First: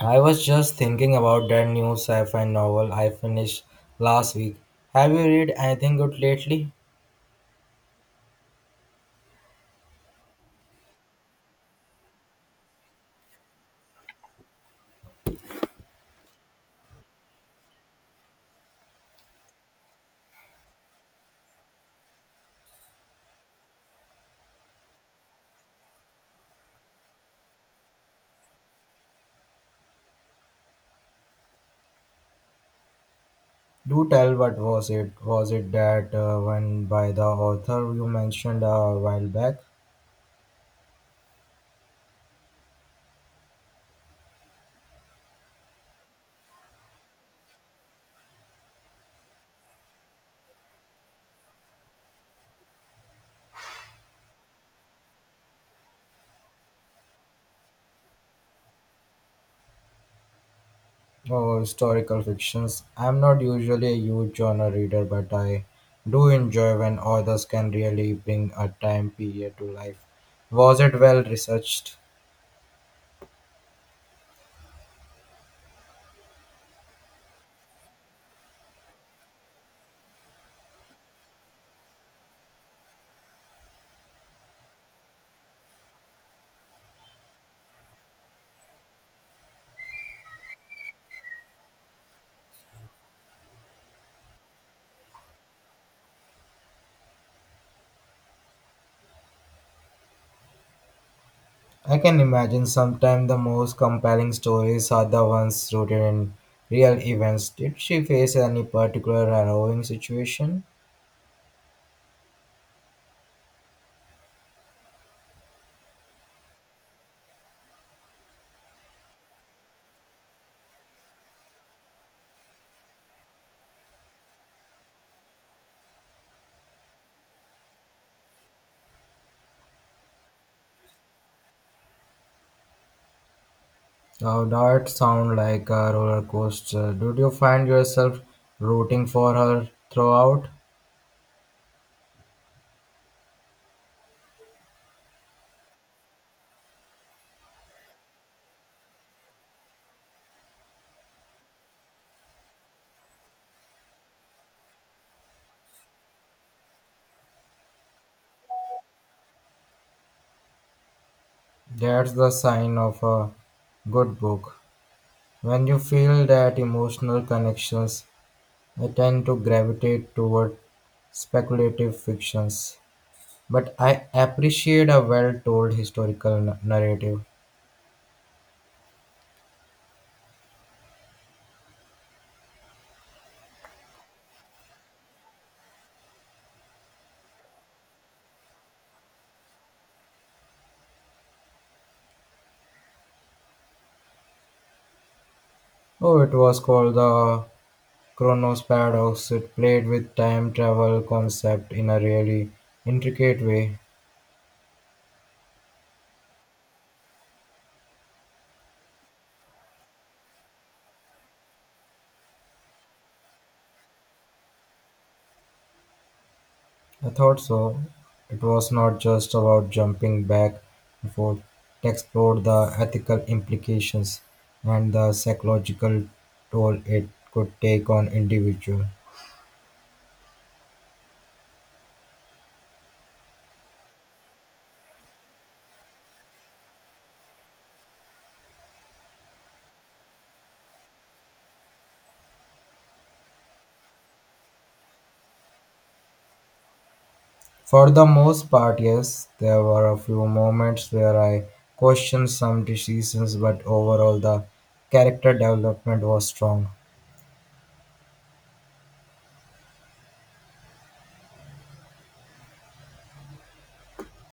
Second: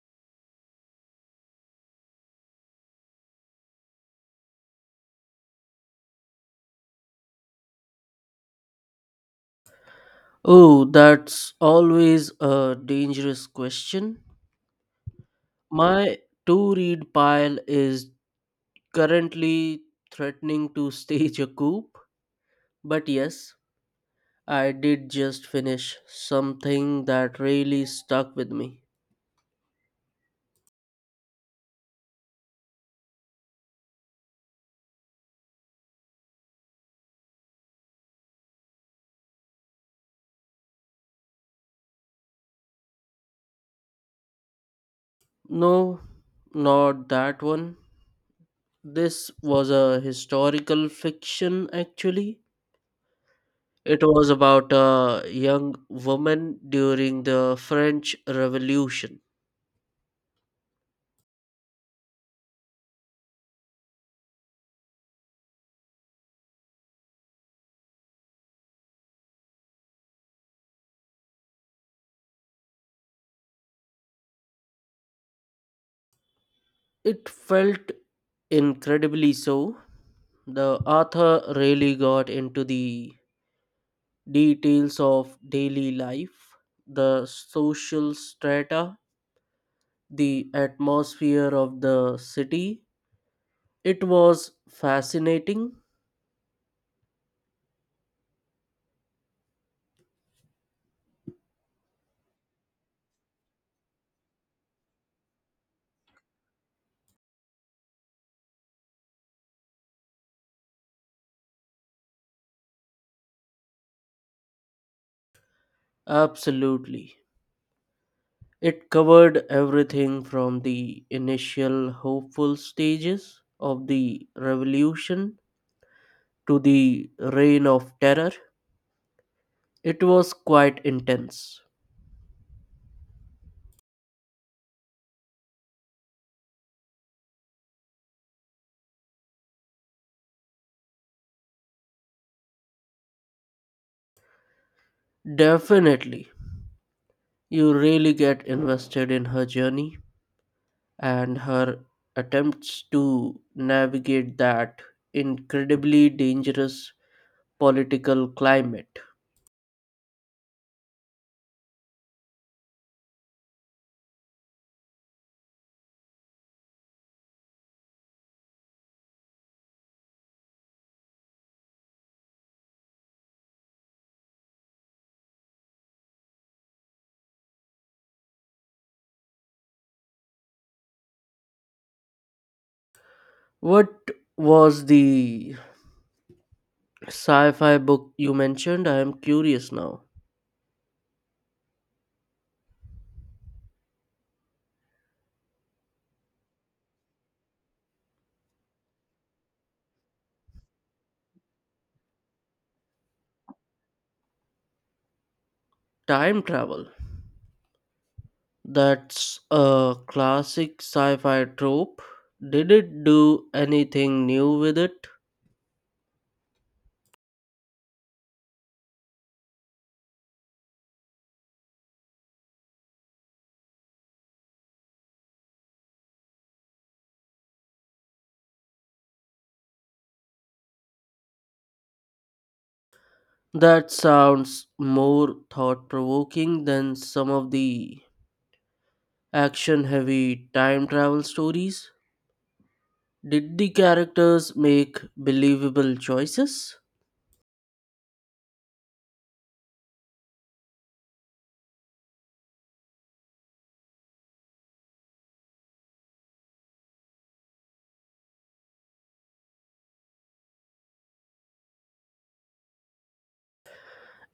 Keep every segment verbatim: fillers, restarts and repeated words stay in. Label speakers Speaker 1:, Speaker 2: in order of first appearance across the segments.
Speaker 1: I was just thinking about that new sci-fi novel I finished last week. Have you read anything good lately?
Speaker 2: Oh, that's always a dangerous question. My to read pile is currently threatening to stage a coup, but yes, I did just finish something that really stuck with me.
Speaker 1: Do tell, what was it? Was it that uh, one by the author you mentioned a while back,
Speaker 2: No, not that one. This was a historical fiction actually. It was about a young woman during the French Revolution.
Speaker 1: or historical fictions? I'm not usually a huge genre reader, but I do enjoy when authors can really bring a time period to life. Was it well researched?
Speaker 2: It felt incredibly so. The author really got into the details of daily life, the social strata, the atmosphere of the city. It was fascinating,
Speaker 1: I can imagine sometimes the most compelling stories are the ones rooted in real events. Did she face any particular harrowing situation?
Speaker 2: absolutely. It covered everything from the initial hopeful stages of the revolution to the reign of terror. It was quite intense.
Speaker 1: Now that sound like a roller coaster. Did you find yourself rooting for her throughout?
Speaker 2: Definitely. You really get invested in her journey and her attempts to navigate that incredibly dangerous political climate.
Speaker 1: That's the sign of a good book. When you feel that emotional connections, I tend to gravitate toward speculative fictions. But I appreciate a well told historical n- narrative.
Speaker 2: What was the sci fi book you mentioned? I am curious now.
Speaker 1: Oh, it was called the Chronos Paradox. It played with time travel concept in a really intricate way.
Speaker 2: Time travel. That's a classic sci fi trope. Did it do anything new with it?
Speaker 1: I thought so. It was not just about jumping back and forth. It explored the ethical implications and the psychological toll it could take on individual.
Speaker 2: That sounds more thought provoking than some of the action heavy time travel stories. Did the characters make believable choices?
Speaker 1: For the most part, yes, there were a few moments where I questioned some decisions, but overall the character development was strong.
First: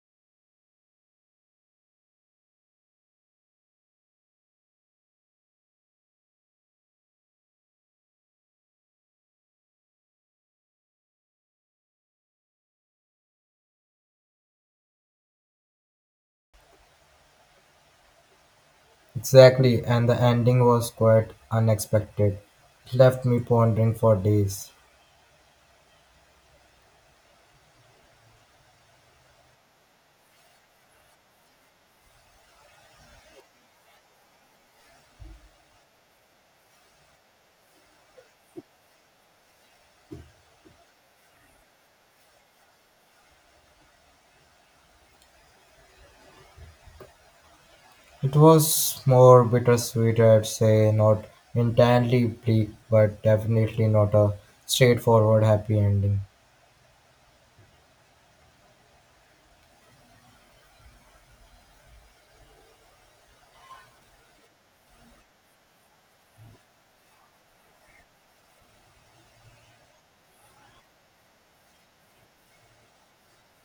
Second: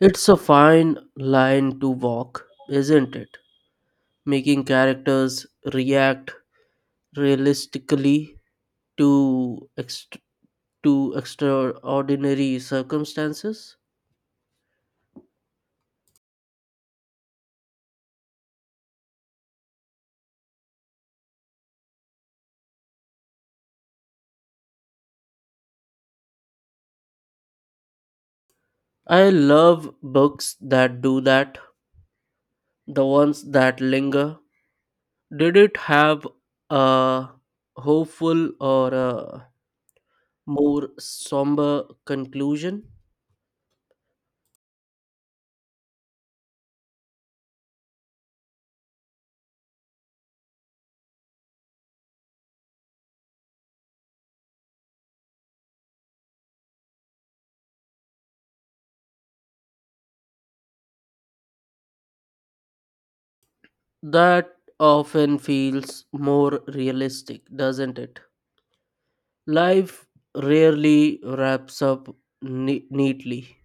Speaker 2: It's a fine line to walk, isn't it? Making characters react realistically to ext- to extraordinary circumstances.
Speaker 1: Exactly, and the ending was quite unexpected. It left me pondering for days.
Speaker 2: I love books that do that, the ones that linger. Did it have a hopeful or a more somber conclusion?
Speaker 1: It was more bittersweet, I'd say, not entirely bleak, but definitely not a straightforward happy ending.
Speaker 2: That often feels more realistic, doesn't it? Life rarely wraps up ne- neatly.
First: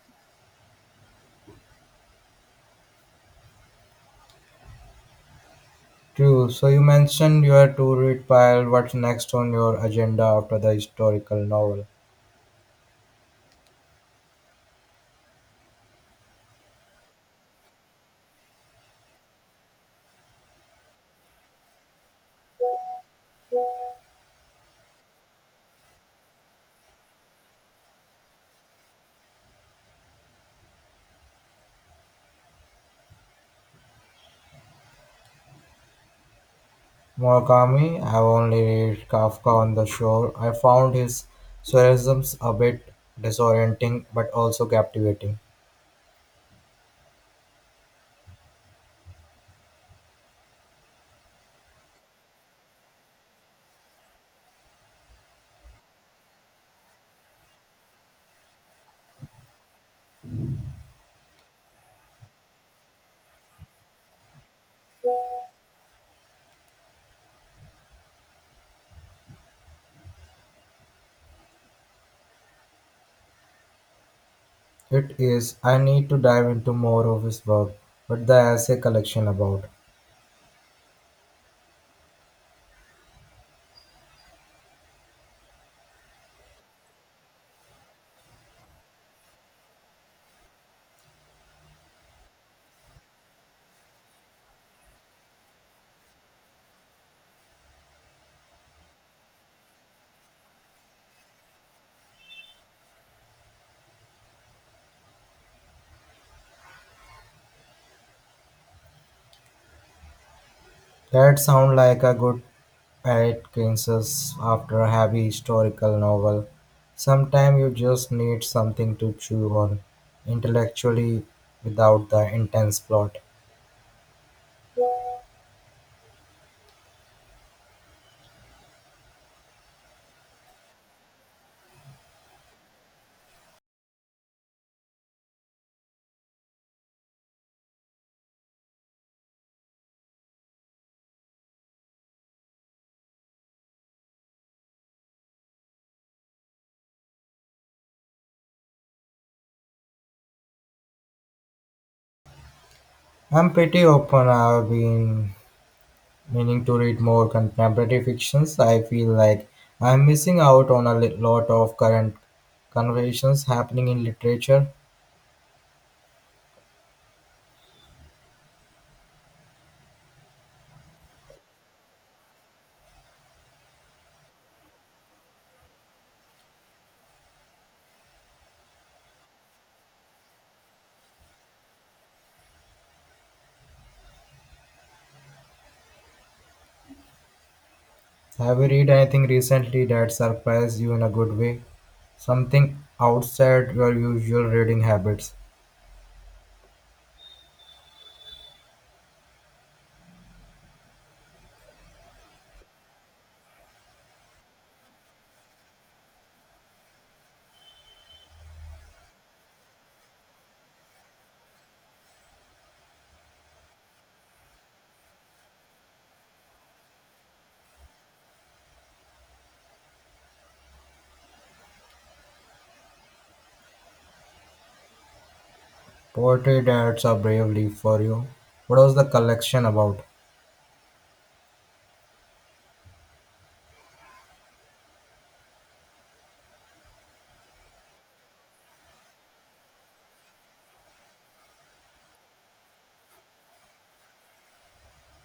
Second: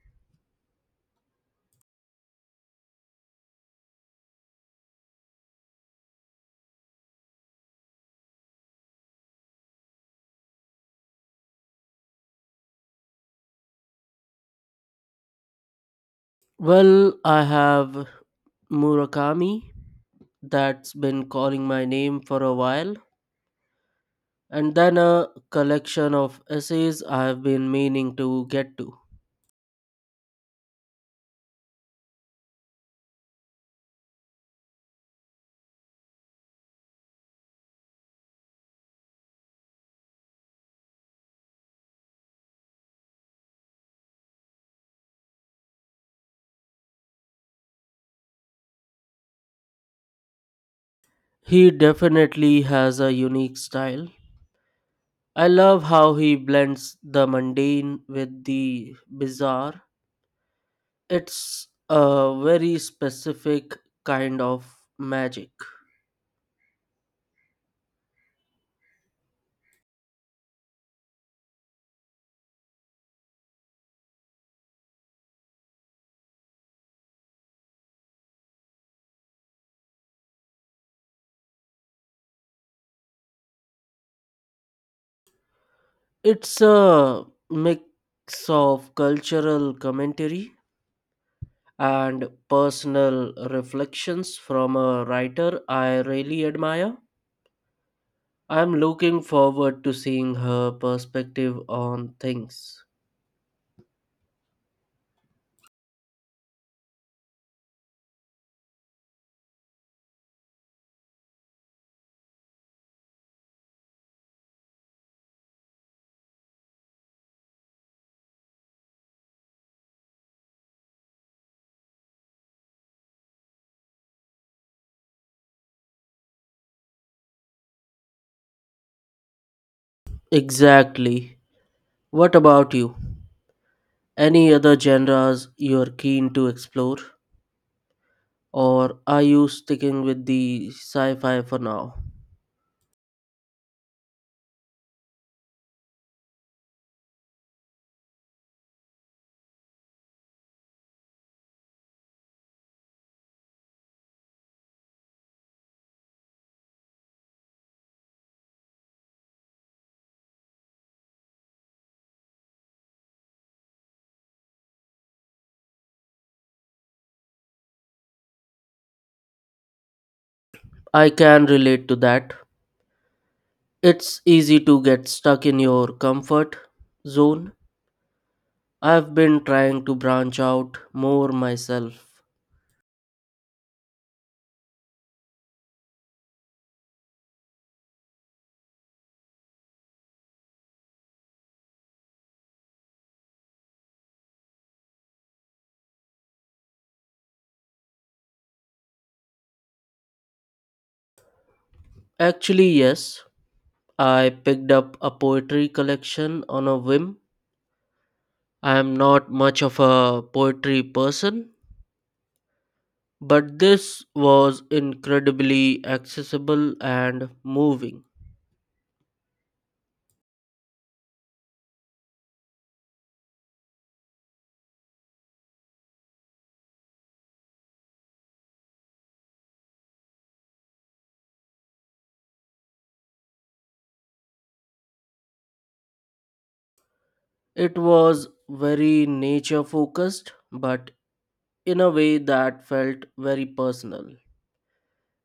Speaker 1: True, so you mentioned your to read pile. What's next on your agenda after the historical novel?
Speaker 2: Well, I have Murakami that's been calling my name for a while, and then a collection of essays I've been meaning to get to.
Speaker 1: Murakami, I've only read Kafka on the Shore. I found his surrealisms a bit disorienting but also captivating.
Speaker 2: He definitely has a unique style. I love how he blends the mundane with the bizarre. It's a very specific kind of magic.
Speaker 1: It is, I need to dive into more of his work, but the essay collection about.
Speaker 2: It's a mix of cultural commentary and personal reflections from a writer I really admire. I'm looking forward to seeing her perspective on things.
Speaker 1: That sound like a good Atkinson's after a heavy historical novel. Sometimes you just need something to chew on intellectually without the intense plot.
Speaker 2: Exactly. What about you? Any other genres you're keen to explore? Or are you sticking with the sci fi for now?
Speaker 1: I'm pretty open. I've been meaning to read more contemporary fictions. I feel like I'm missing out on a li- lot of current conversations happening in literature.
Speaker 2: I can relate to that. It's easy to get stuck in your comfort zone. I've been trying to branch out more myself.
Speaker 1: Have you read anything recently that surprised you in a good way? Something outside your usual reading habits?
Speaker 2: Actually, yes, I picked up a poetry collection on a whim. I am not much of a poetry person, but this was incredibly accessible and moving.
Speaker 1: Poetry, that's a brave leap for you. What was the collection about?
Speaker 2: It was very nature focused, but in a way that felt very personal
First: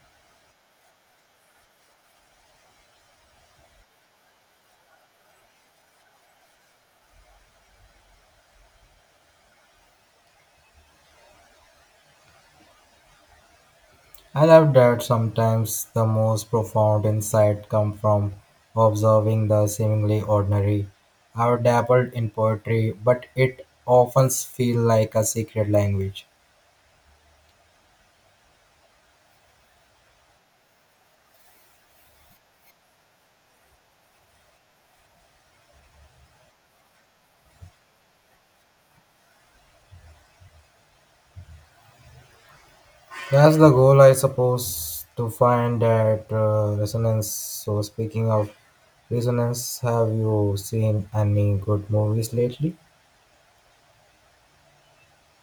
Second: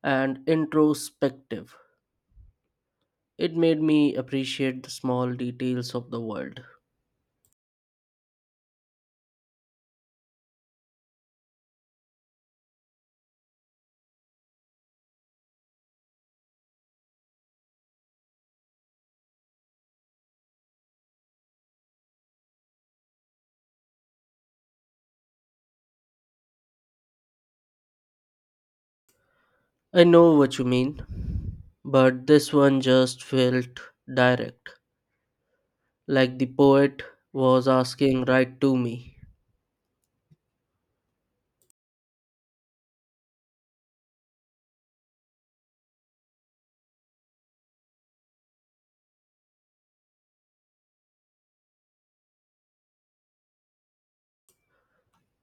Speaker 2: and introspective. It made me appreciate the small details of the world.
Speaker 1: I love that. Sometimes the most profound insight come from observing the seemingly ordinary. I've dabbled in poetry, but it often feels like a secret language.
Speaker 2: I know what you mean, but this one just felt direct, like the poet was asking right to me.
Speaker 1: That's the goal, I suppose, to find that uh, resonance. So, speaking of resonance, have you seen any good movies lately?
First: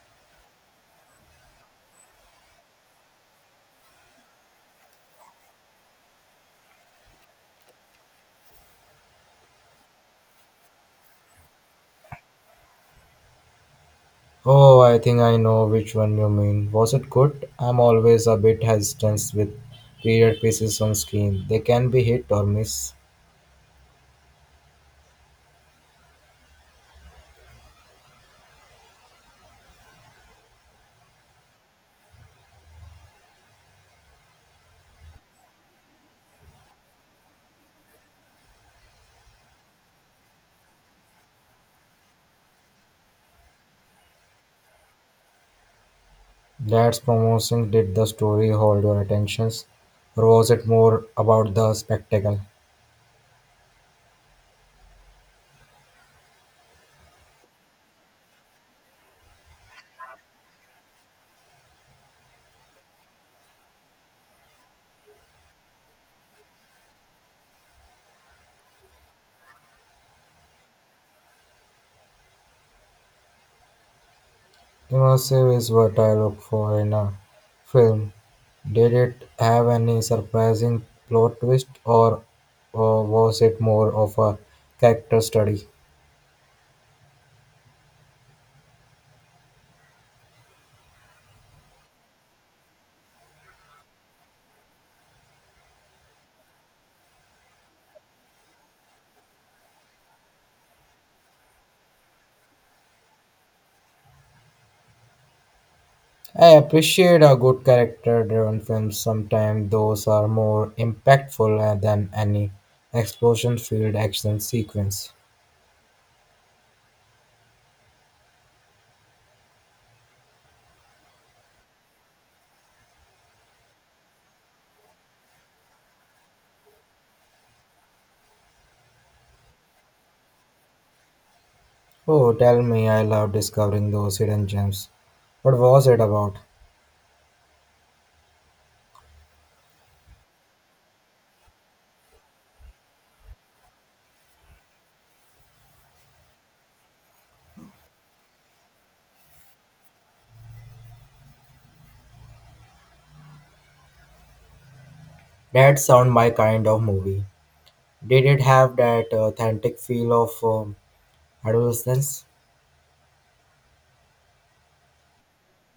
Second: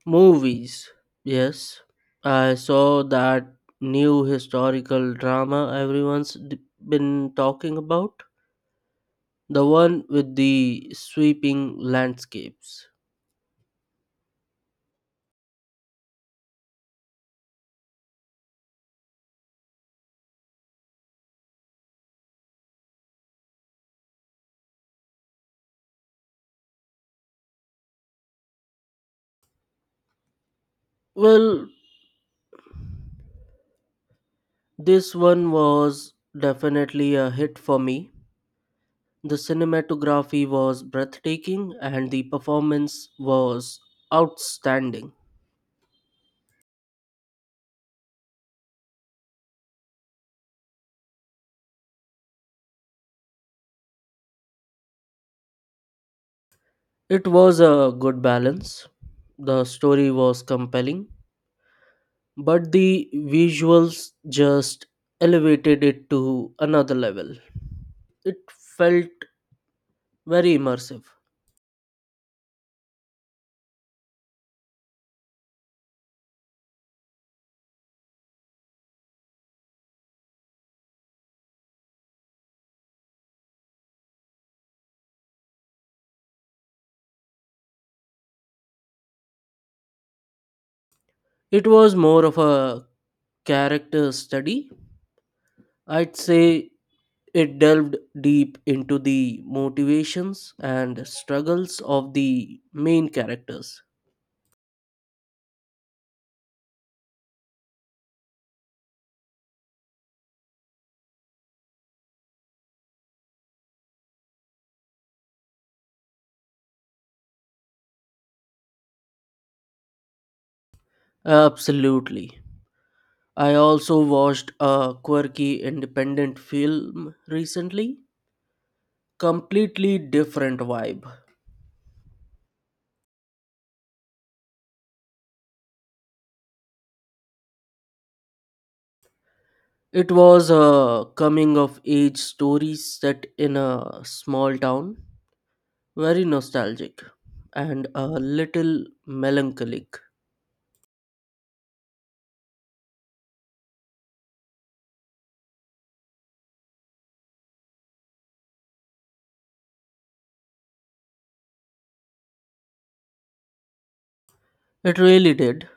Speaker 2: Movies, yes, I saw that new historical drama everyone's d- been talking about, the one with the sweeping landscapes.
Speaker 1: Oh, I think I know which one you mean. Was it good? I'm always a bit hesitant with period pieces on screen. They can be hit or miss.
Speaker 2: Well, this one was definitely a hit for me. The cinematography was breathtaking and the performance was outstanding.
Speaker 1: That's promotion. Did the story hold your attentions, or was it more about the spectacle?
Speaker 2: It was a good balance. The story was compelling, but the visuals just elevated it to another level. It felt very immersive.
Speaker 1: Immersive is what I look for in a film. Did it have any surprising plot twist, or, or was it more of a character study?
Speaker 2: It was more of a character study. I'd say it delved deep into the motivations and struggles of the main characters.
Speaker 1: I appreciate a good character driven film. Sometimes those are more impactful than any explosion filled action sequence.
Speaker 2: Absolutely. I also watched a quirky independent film recently. Completely different vibe.
Speaker 1: Oh, tell me, I love discovering those hidden gems. What was it about?
Speaker 2: It was a coming of age story set in a small town. Very nostalgic and a little melancholic.
Speaker 1: That sound my kind of movie. Did it have that authentic feel of um, adolescence.
Speaker 2: It really did,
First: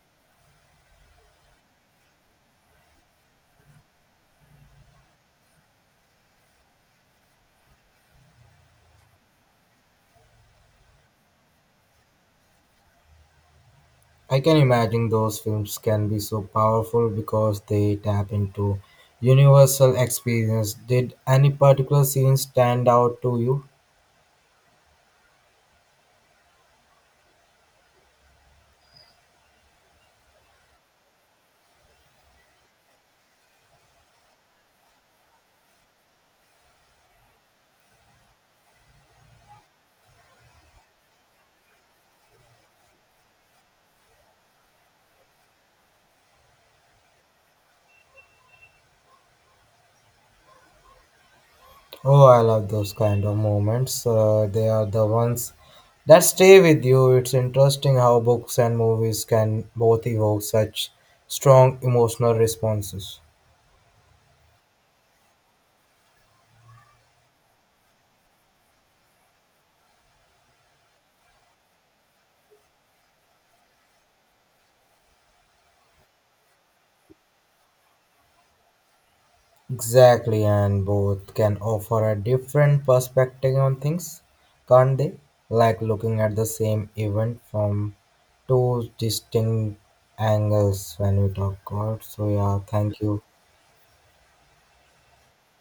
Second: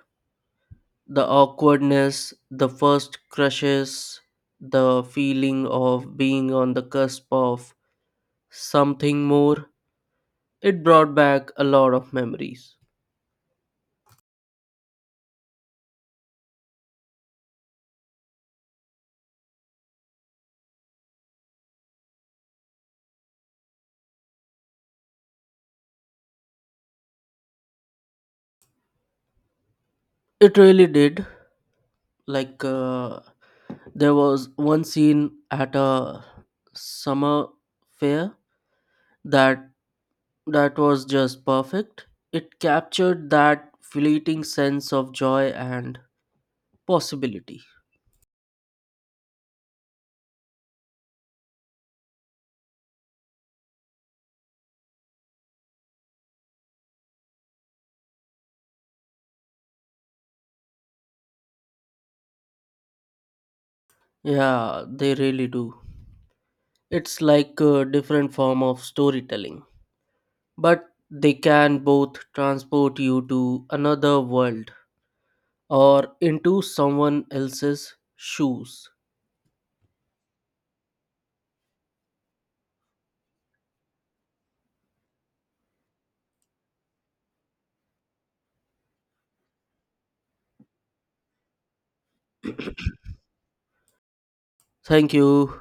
Speaker 2: the awkwardness, the first crushes, the feeling of being on the cusp of something more. It brought back a lot of memories.
Speaker 1: I can imagine those films can be so powerful because they tap into universal experience. Did any particular scene stand out to you?
Speaker 2: It really did. Like, uh, there was one scene at a summer fair that that was just perfect. It captured that fleeting sense of joy and possibility.
Speaker 1: Oh, I love those kind of moments. Uh, they are the ones that stay with you. It's interesting how books and movies can both evoke such strong emotional responses.
Speaker 2: Yeah, they really do. It's like a different form of storytelling, but they can both transport you to another world or into someone else's shoes.
Speaker 1: Exactly, and both can offer a different perspective on things, can't they? Like looking at the same event from two distinct angles when we talk about. So, yeah, thank you.
Speaker 2: Thank you.